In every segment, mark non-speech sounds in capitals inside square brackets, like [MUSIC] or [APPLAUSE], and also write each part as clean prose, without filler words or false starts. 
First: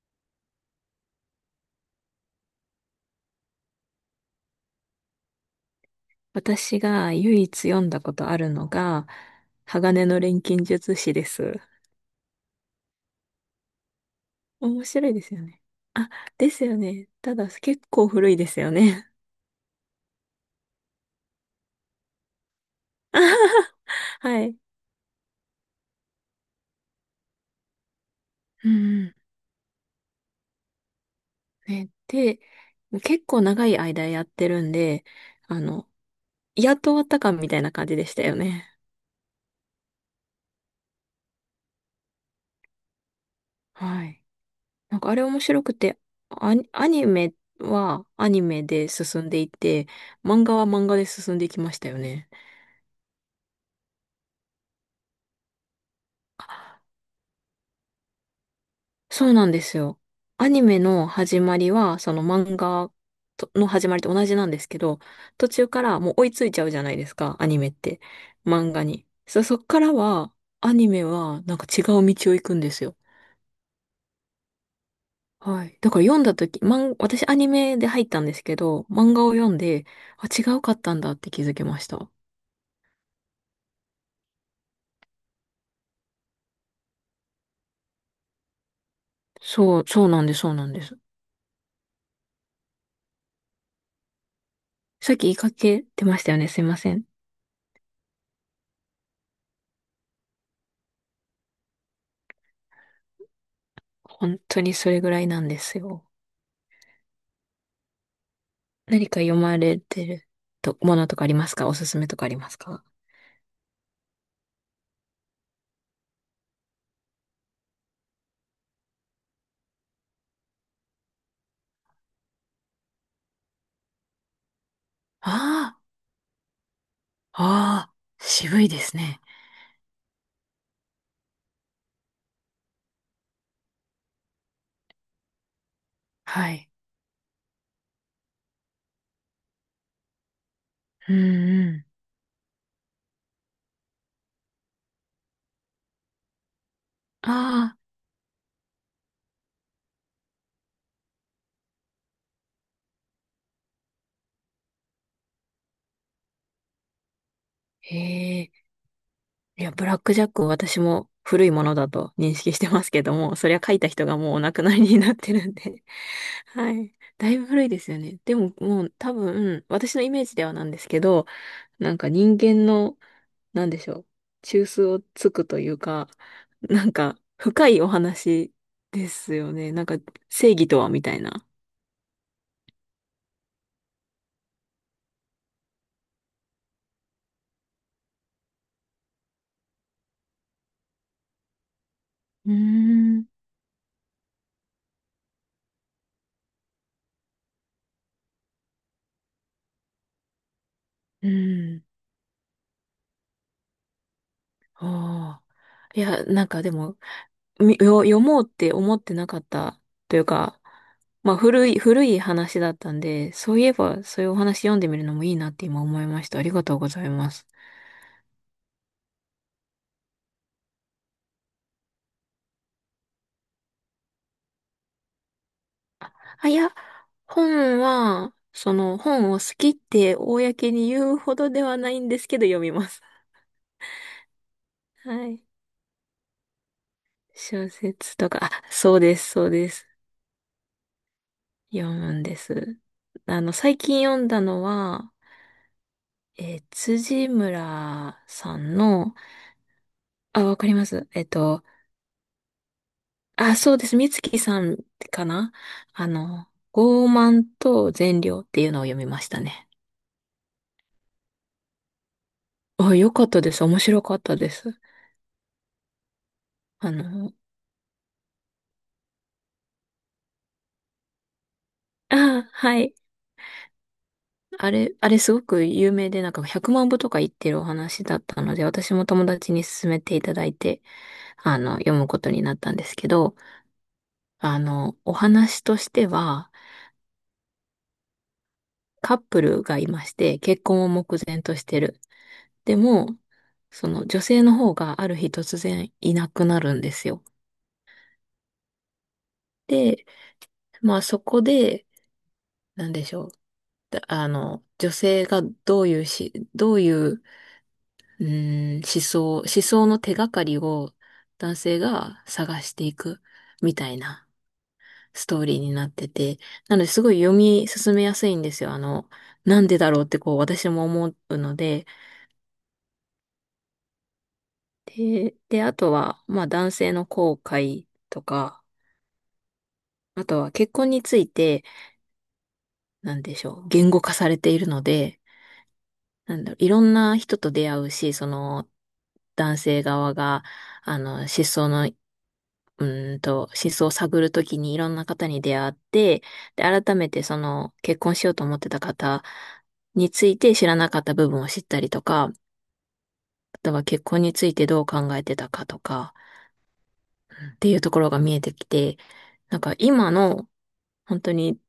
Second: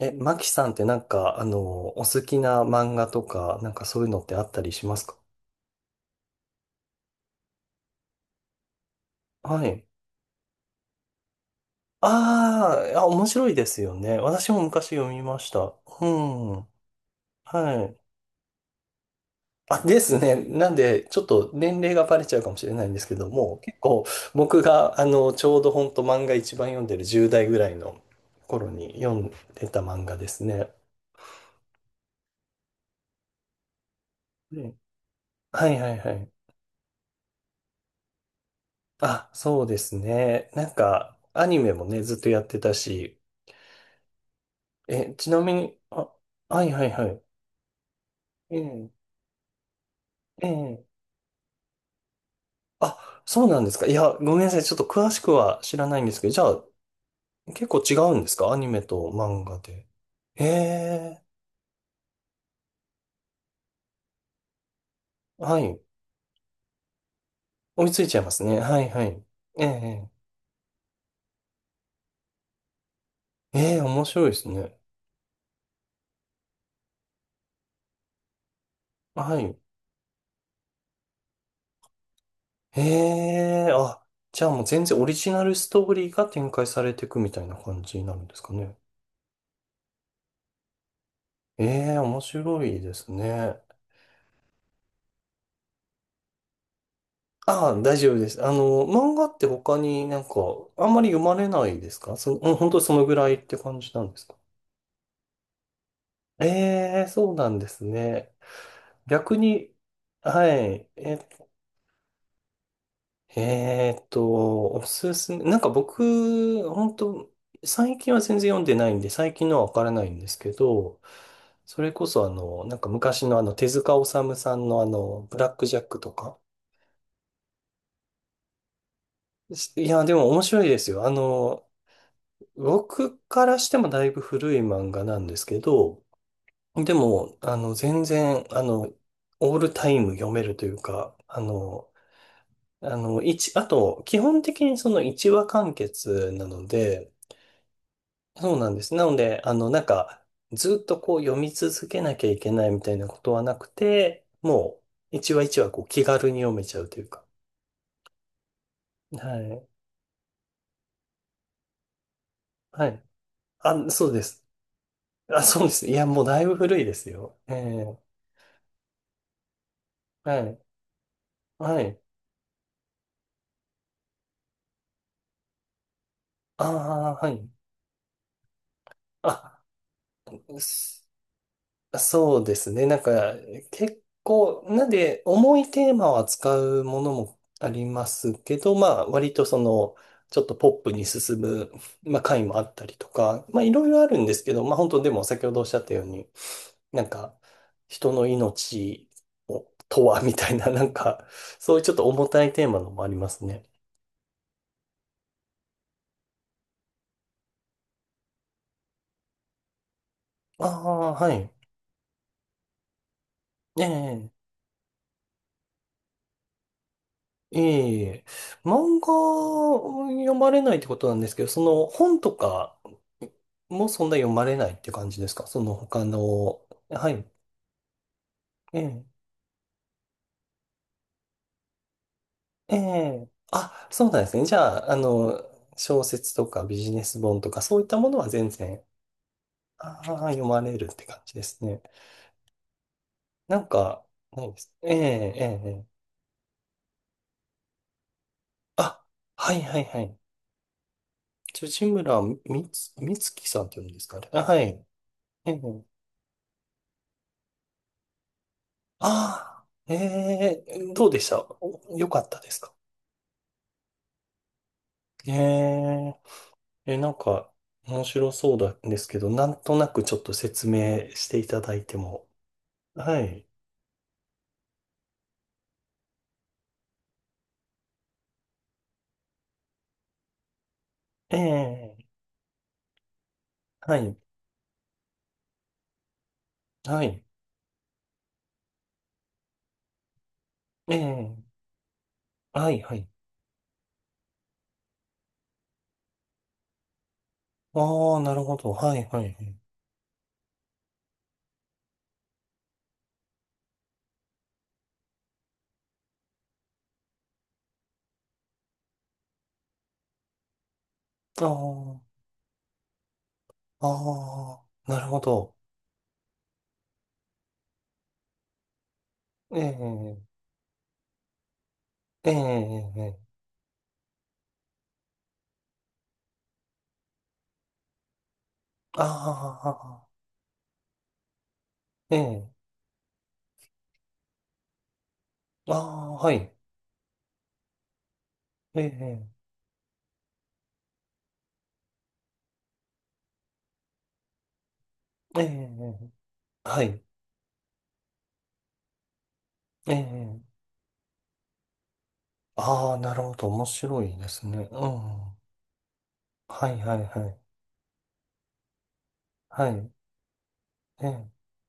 え、マキさんってお好きな漫画とか、なんかそういうのってあったりしますか？私が唯一読んだことあるのが、はい。鋼の錬金術師です。あーあ、面白いですよね。私も面昔読白いみですまよしね。た。うあ、でん。すよね。ただ、結はい。構古いですよね。あ、ですね。なんで、ちょっと年齢がバレちゃうかもしれないんです [LAUGHS] けあども、はは結構はい。僕が、ちょうど本当漫画一番読んでる10代ぐらいの頃うに読ん、んでた漫画ですね。ね。で、結構長い間やってるんねで、あはいはの、いはい。やっと終わったかみたいな感じでしたよね。あ、そうですね。なんか、アニメもね、ずっとやってたし、はい。なんかえ、あれち面なみ白くに、て、あ、はいはアいニはい。メはアニえメでえ、進んでいって、漫え画は漫え。画で進んでいきましたよね。あ、そうなんですか。いや、ごめんなさい。ちょっと詳しくは知らないんですけど、じゃあ、結構違うんですか？アニメとそう漫なん画ですで。よ。えアニメのえ、始まりは、その漫画との始まりと同じなんですけど、途は中い。からもう追いついちゃうじゃないですか、アニメっ追いつて。いちゃいますね。漫は画いはに。い。そっえからえ、は、アニメはなんか違う道を行くんですよ。ええ、面白いですね。はい。だから読んだ時、漫私アニメで入ったんですけど、漫画をは読んい。で、あ、違うかったんだって気づきました。ええ、あ、じゃあもう全然オリジナルストーリーが展開されていくみたいな感じになるんですかね。そう、そうなんです、そうなんです。ええ、面白いですね。さっき言いかけてましたよね、すいません。ああ、大丈夫です。漫画って他になんか、あんまり読まれないですか？そ、うん本当にそのぐらいって感じなんですか？本当にそれぐらいなんですよ。ええ、そうなんですね。何か逆読まに、れてるはと、い。ものとえ、かありますか？おすすめとかありますか？おすすめ。なんか僕、本当最近は全然読んでないんで、最近のはわからないんですけど、それこそ昔の手塚治虫さんのブラックあジャックとか。あ、ああ、渋いですね。しいや、でも面白いですよ。僕からしてもだいぶ古い漫画なんですけど、はい。でも、全然、オールタイム読めるといううんか、うあと、基本的にその一話完結なので、ん。ああ、そうなんです。なので、ずっとこう読み続けなきゃいけないみたいなことはなくて、も一話一話こう気軽に読めちゃうというか。へえ。はいい。や、ブラックジャックを私も古いものだと認識してまはすい。けども、そりゃ書いたあ、そ人うがでもうおす。亡くなりになってあ、るんそうでで。す。いや、もうだい [LAUGHS] ぶは古いでい。すだいよ。ぶえ古いですよえね。でももう多分、私のイメージはではい。なんですけど、はなんい。か人間の、なんでしょう、中枢をつくというか、[LAUGHS] なんああ、か、はい。深いお話ですよあ、ね。なんか、正義とはみすたいな。そうですね。なんか、結構、なんで、重いテーマを扱うものもありますけど、まあ、割とその、ちょっとポップに進む、まあ、回うーもあったりとん。か、まあ、いろいろあるんですけど、まあ、本当でも、先ほどおっしゃったように、なんか、人の命をとは、みたいな、なんか、うそういうん。ちょっと重たいテーマのもありますね。ああ。いや、なんかでも、みよ読もうって思ってなかったというか、ああ、まはあい。古い話だったんで、そういええばそういえうお話読んでみるのもいいなって今思いました。ありがとうございます。ええ、漫画を読まれないってことなんですけど、その本とかもそんな読まれないって感じですか？その他あ、いの、や、はい。本は、そえのえ、本を好きって公に言うほどではないんですけど読みえます。え、あ、そうなんですね。じゃあ、はい。小説とかビジネス本とか小そういったも説のはとか、全あ、然、そうです、そうです。ああ、読まれるって感じですね。読むんです。なん最近か、読んだないでのす。ええ、は、ええ、ええ辻村さんあ、の、はいはいはい。あ、わかります。辻村みつきあ、さんっそてう言でうんす。です美かね。あ、月はさい。んかえな。えあの、傲慢と善良っていうのを読みましたああ、ね。ええ、どうでした？およかったですか？あ、よかったです。面白かったです。ええ、あえ、なんの、か、面白そうなんですけど、なんとなくちょっと説明していただいても。はい。はい。あれ、あれすごく有名で、なんか100万部とか言ってるお話だったので、私も友達に勧めていただいて、え読むえ、ことになったんですけど、はい、お話としては、はい、カップルがいまして、結婚をえ目え、前としてる。はでい、はい。も、その女性の方がある日突然いなくなるんですよ。ああ、なるほど。はい、はい、はい。で、まあそこで、なんでしょう、だあの、女性がどういう、思想の手がかりをあ男性あ、が探していくみたいなああ、なるほストーど。リーになってて、なのですごい読み進めやすいんですよ。えなんでだろうってえ、こう私も思うので、ええ、ええ、で、あとは、まあ男性の後悔とか、ああ、あとは結婚について、ええ、なんでしょう、言語化されているので、ああ、はなんだい。ろう、いろんな人と出会うし、その、ええ、男性側が、失踪の、失踪を探るときにいろんな方えに出会っえ、て、で、は改い。めてその、結婚しようと思ってた方えについてえ知らなかった部分を知ったりとか、ああ、なるほど。あ面とは白結い婚でにつすいてね。どうう考えん。てたかとか、はいはいはい。っていうところが見えてきて、なんはかい。今の本当えに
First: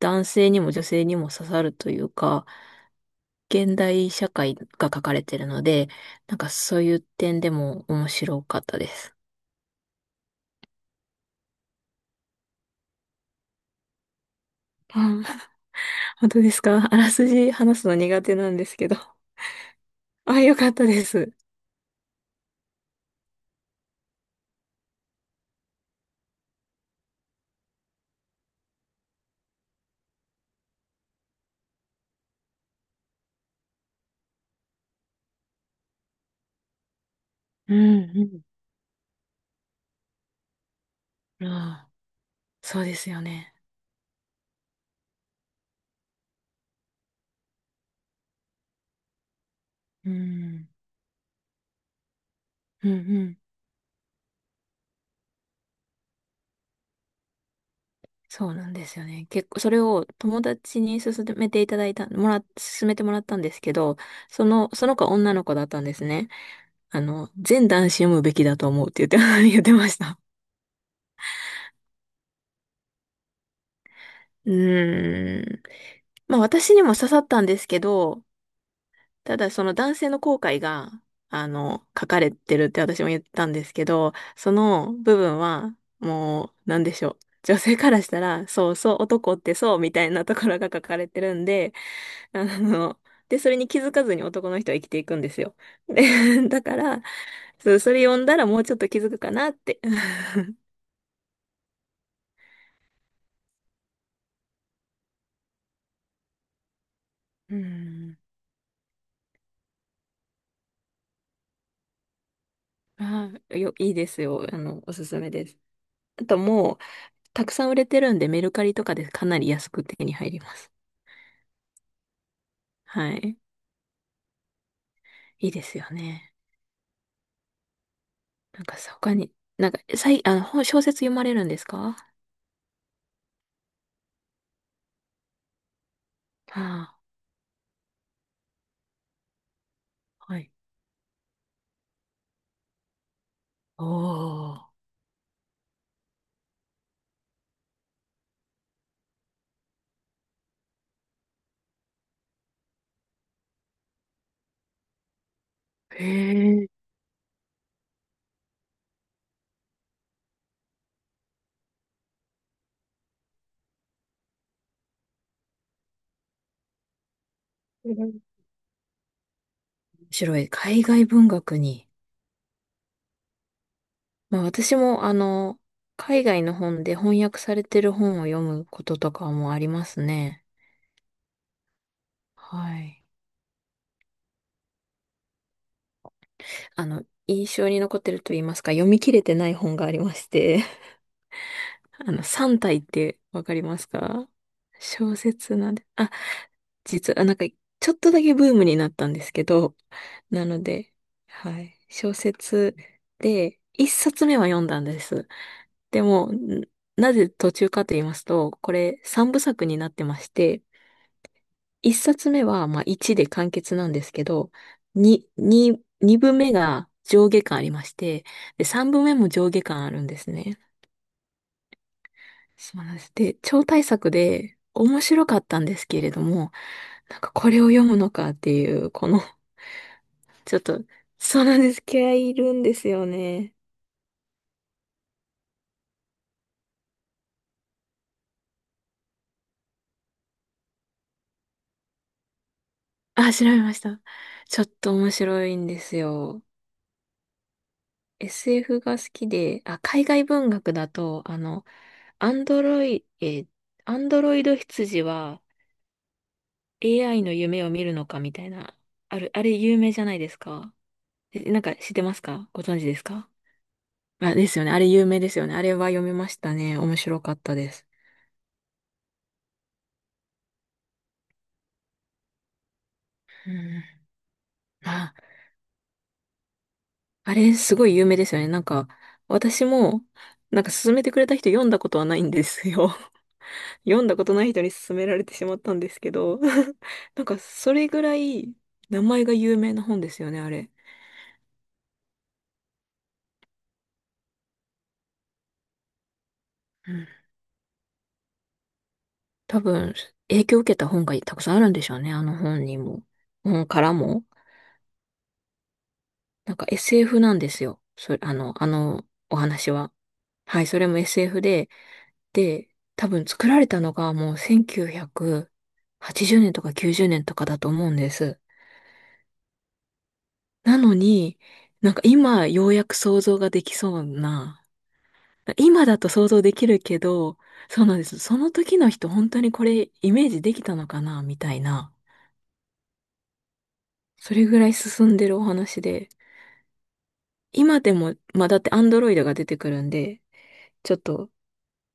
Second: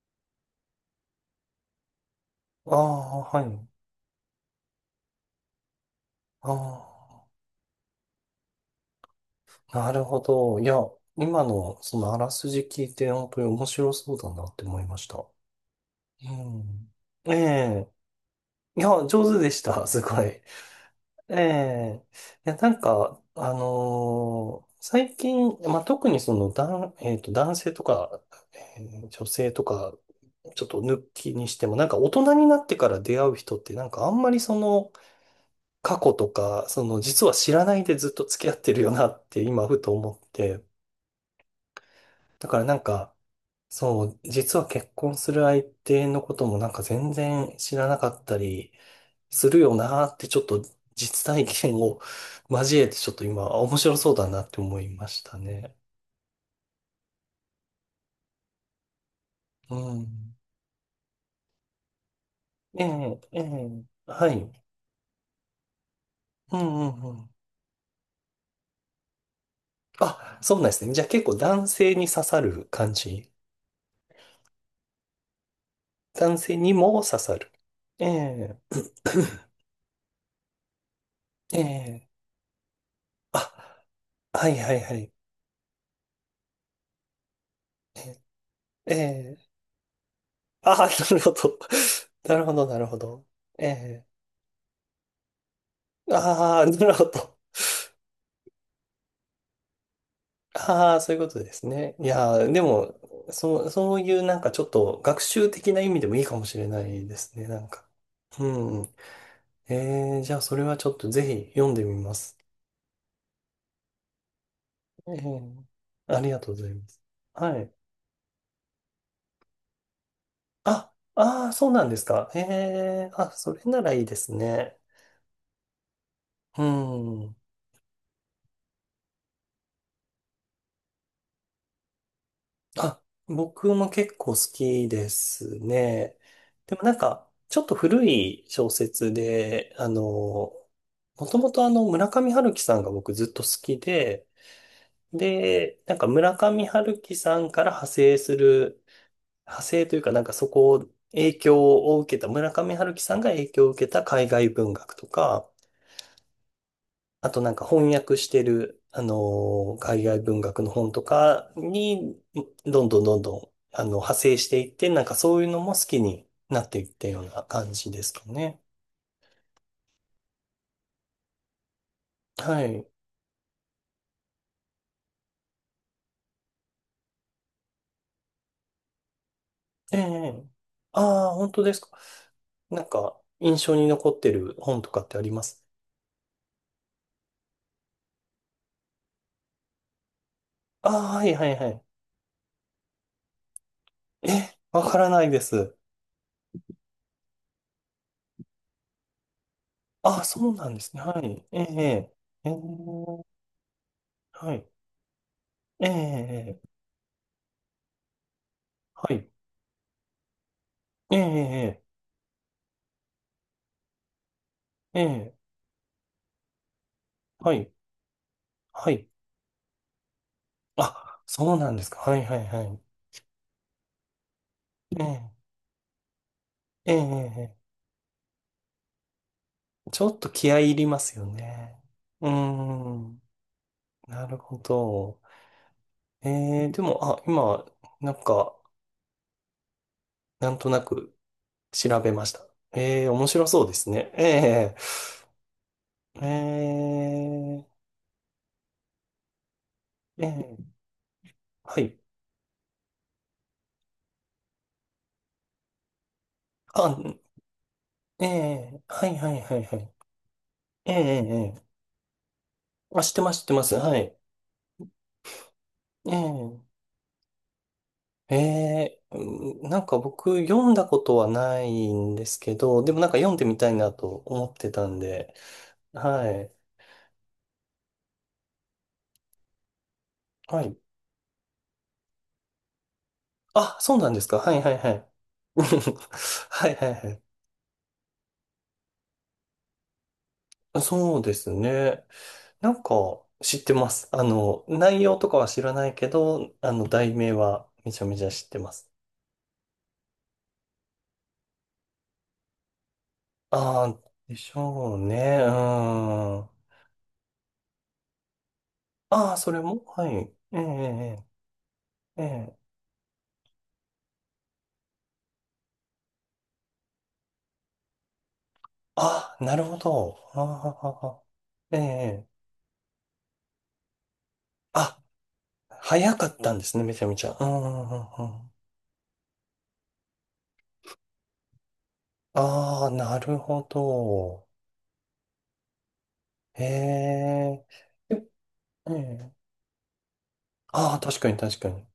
男性にも女性にも刺さるというか、ああ、はい。現代社会が書かれてるので、なんかあそういう点でも面白かったです。あ、なるほど。いや、今のそのあらすじ聞いて、本当に面白そうだなって思いまうした。ん。本う当ですか？ [LAUGHS] ん。あらすえじ話すえ。の苦手なんですいけど。や、上手でした。すご [LAUGHS] い。あ、よかったです。ええ、いや、なんか、最近、まあ、特にその、男性とか、えー女性とか、ちょっと抜きにしても、なんか大人になってから出会う人って、なんかあんまりその、過去とか、その、実は知らうないでずっとん付き合ってるよなって今、ふと思って、うん。ああ、だからなそんうですか、よね。そう、実は結婚する相手のこともなんか全然知らなかったり、するよなーうってちょっとん。実体験を交えうんうてちょっとん、今面白そうだなって思いましたね。そうなんですよね。結構、そうれをん。友達に勧めていただいた、もら、え勧めてもえ、らったえんですけえ、ど、はい。その子は女の子だったんですね。うんうあんうん。の、全男子読むべきだと思うって言って、[LAUGHS] 言ってました。あ、そうなんですね。じゃあ結構男性に刺さる感じ。うーん。男まあ性に私にもも刺刺さっさたんる。ですけえど、え、ただその男性の後悔が、ええ。書かれてるって私も言ったんですあ、けど、はそいはいはのい。部分は、もう、なんでしょう、女性からしたら、そうえそう、男ってえ。そう、みたいなところがあ書あ、かれなるてほるんど。で、[LAUGHS] なあるほど、なるほの、ど。で、それえに気づかえ。ずに男の人は生きていくんですよ。で、[LAUGHS] あだあ、かなるら、ほど。そう、それ読んだらもうちょっと気づくかなって。[LAUGHS] ああ、そういうことですね。いやー、でも、そう、そういうなんかちょっと学習的な意味でもいいかもしれないですね、うなんか。ん。うん。えー、じゃあそれはちょっとぜひ読んでみます。[LAUGHS] あいいですよ。あの、おすえすめです。ー、あありとがとうございもう、ます。たくはさんい。売れてるんで、メルカリとかでかなり安く手に入ります。あ、ああ、そうなんですか。えはー、あ、い。それならいいですね。いいですよね。うん。なんかさ、他に、あの、本小説読まれるんですか？あ、僕も結構好きですね。でもあなんか、ちょっと古い小説で、あ、はい。もともと村上春樹さんが僕ずっと好きで、おー。で、なんか村上春樹さんから派生する、派生というかなんかそこを影響を受けた、村上春樹さんが影響を受けた海外文学とか、へえ。あとなんか翻訳してる、あのー海外文学の本とかに、どんどんどんどん、派生していって、なんかそういうのも好きになっていったような感じですか面ね。白い。海外文学に。はい。まあ私もあの、海外の本で翻訳されてる本を読むこととかもありまえすえ。ね。ああ、本当ですか。はなんい。か、印象に残ってる本とかってあります？あの、印象に残ってると言いますか、読み切れてない本がありまして、ああ、はいはいはい。[LAUGHS] あの、三体ってわかりますえ、か？わから小ないで説なす。んで、あ、実はなんか、ちょっとだけブームになったんですけど、ああ、なそうのなんでで、すね。はい。はええ、い。小ええ、ええ説で、一冊目はは読んい。だんです。えでも、え、えんえなぜ途中かと言いますと、これはい。三部作になってまして、ええ、一冊目は、まあ、1で完結なんですけど、え2、え、ええに2部目が上下は巻あい。りまして、で、は3部い。目も上下巻あるんですね。あ、そうなんですか。はいはいはい。そうなんです。で、超大作で面え白え、かったんですけれども、ええ、なんかこえれを読むのかっていう、この [LAUGHS] え。ちょっと気ちょ合っい入と、りますよそうなんでね。す。気合ういーいるんですよん、ね。なるほど。ええ、でも、あ、今、なんか、なんとなく調べました。ええ、面あ、調白べそうまでしすた。ね。えちょっえ、と面白いんですえよ。え、SF が好きで、あ、海外え文学え、だと、はい。アンドロイ、えーアンドロイド羊は あ、AI の夢を見るのかえみたいな、え、はいはいあれはいは有名い。じゃないですか。ええ、えええ、なえんか知ってますか？ご存知でーすあ、知ってか？ます、知ってます。はい。あ、ですよね。あれ有名ですよね。あれは読えみましたーね。面白かったです。ええ、うんなんか僕読んだことはないんですけど、でもなんか読んでうみたいん。なと思ってたんあ、で、はい。あれすごい有名ですよね。なんか、私も、はなんかい。勧めてくれた人読んだことはないんですよ。[LAUGHS] あ、そう読んなんだでこすとか。ないはい人はにいは勧めい。られてしま [LAUGHS] ったんですけど、はいはいは [LAUGHS] い。なんかそれぐらい名前が有名な本ですよね、あれ。そうですね。なんか知ってます。内容とかは知らないけど、題名はめちゃめちゃ知ってます。多分、影響を受けた本がたくさんあるんでしょうね。あの本にも。本かあらあ、も。でしょうね。うん。なんか SF なんですよ。それ、あのあおあ、それ話もは。はい。えええはい、それも SF で。えええ。で、多分作られたのがもう1980年とか90年とかだと思うんです。ああ、なるほど。なのあに、あえなんかえ。今ようやく想像ができそうな。あ、今だと早か想っ像でたんできするね、めけちゃめちど、ゃ。うん、うそうん、なうんでん。す。うそのん時の人本当にこれイメージできたのかなみたいな。ああ、なるほそど。れぐらい進んでるお話で。へえ。今でえも、まあだってアンえドロイドえ。が出てくるんで、ちあょっあ、確と、かに確かに。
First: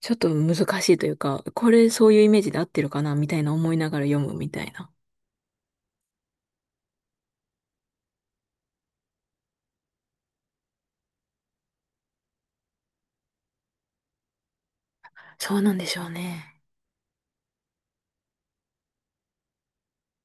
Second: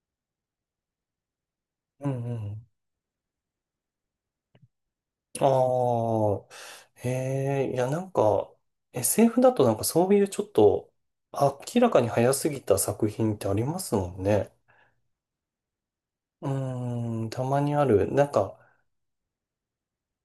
ちょっとしいというか、これうそん、ういうイうメージで合ん。ってるかなみたいな思いながら読むみたいな。ああ、へえ。いや、なんか、SF だとなんかそういうちょっと、明らかに早すぎた作品ってありますもんね。そうなんでしょううね。ーん、たまにある。なんか、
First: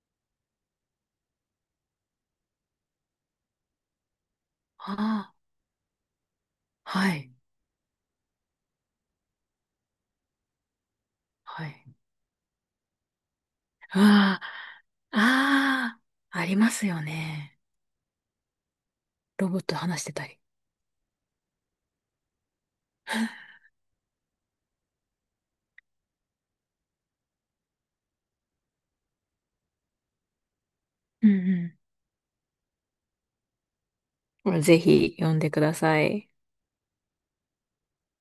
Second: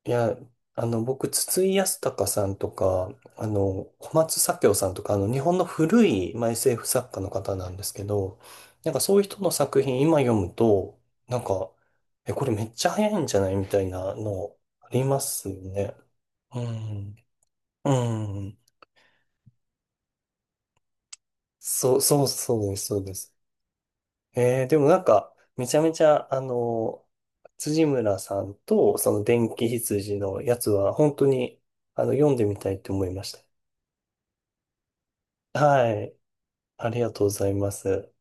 いや、僕、筒井康隆さんとか、小松左京さんとか、あ日本の古い、まあ、SF あ、作は家のい、方なんですけど、なんかそういう人の作品今読むと、なんはか、い。え、これめっちゃ早いんじゃないみたいなあのありあ、ますよね。ああ、ありうますよん。ね。うん。ロボット話してたり。そうです、そうです。えー、でもなんか、めちゃめちゃ、辻村さんと、その電気羊のやつは、本当うに、ん読んでみたいと思いました。うん。ぜひ読んでくだはさい。い。ありがとうございます。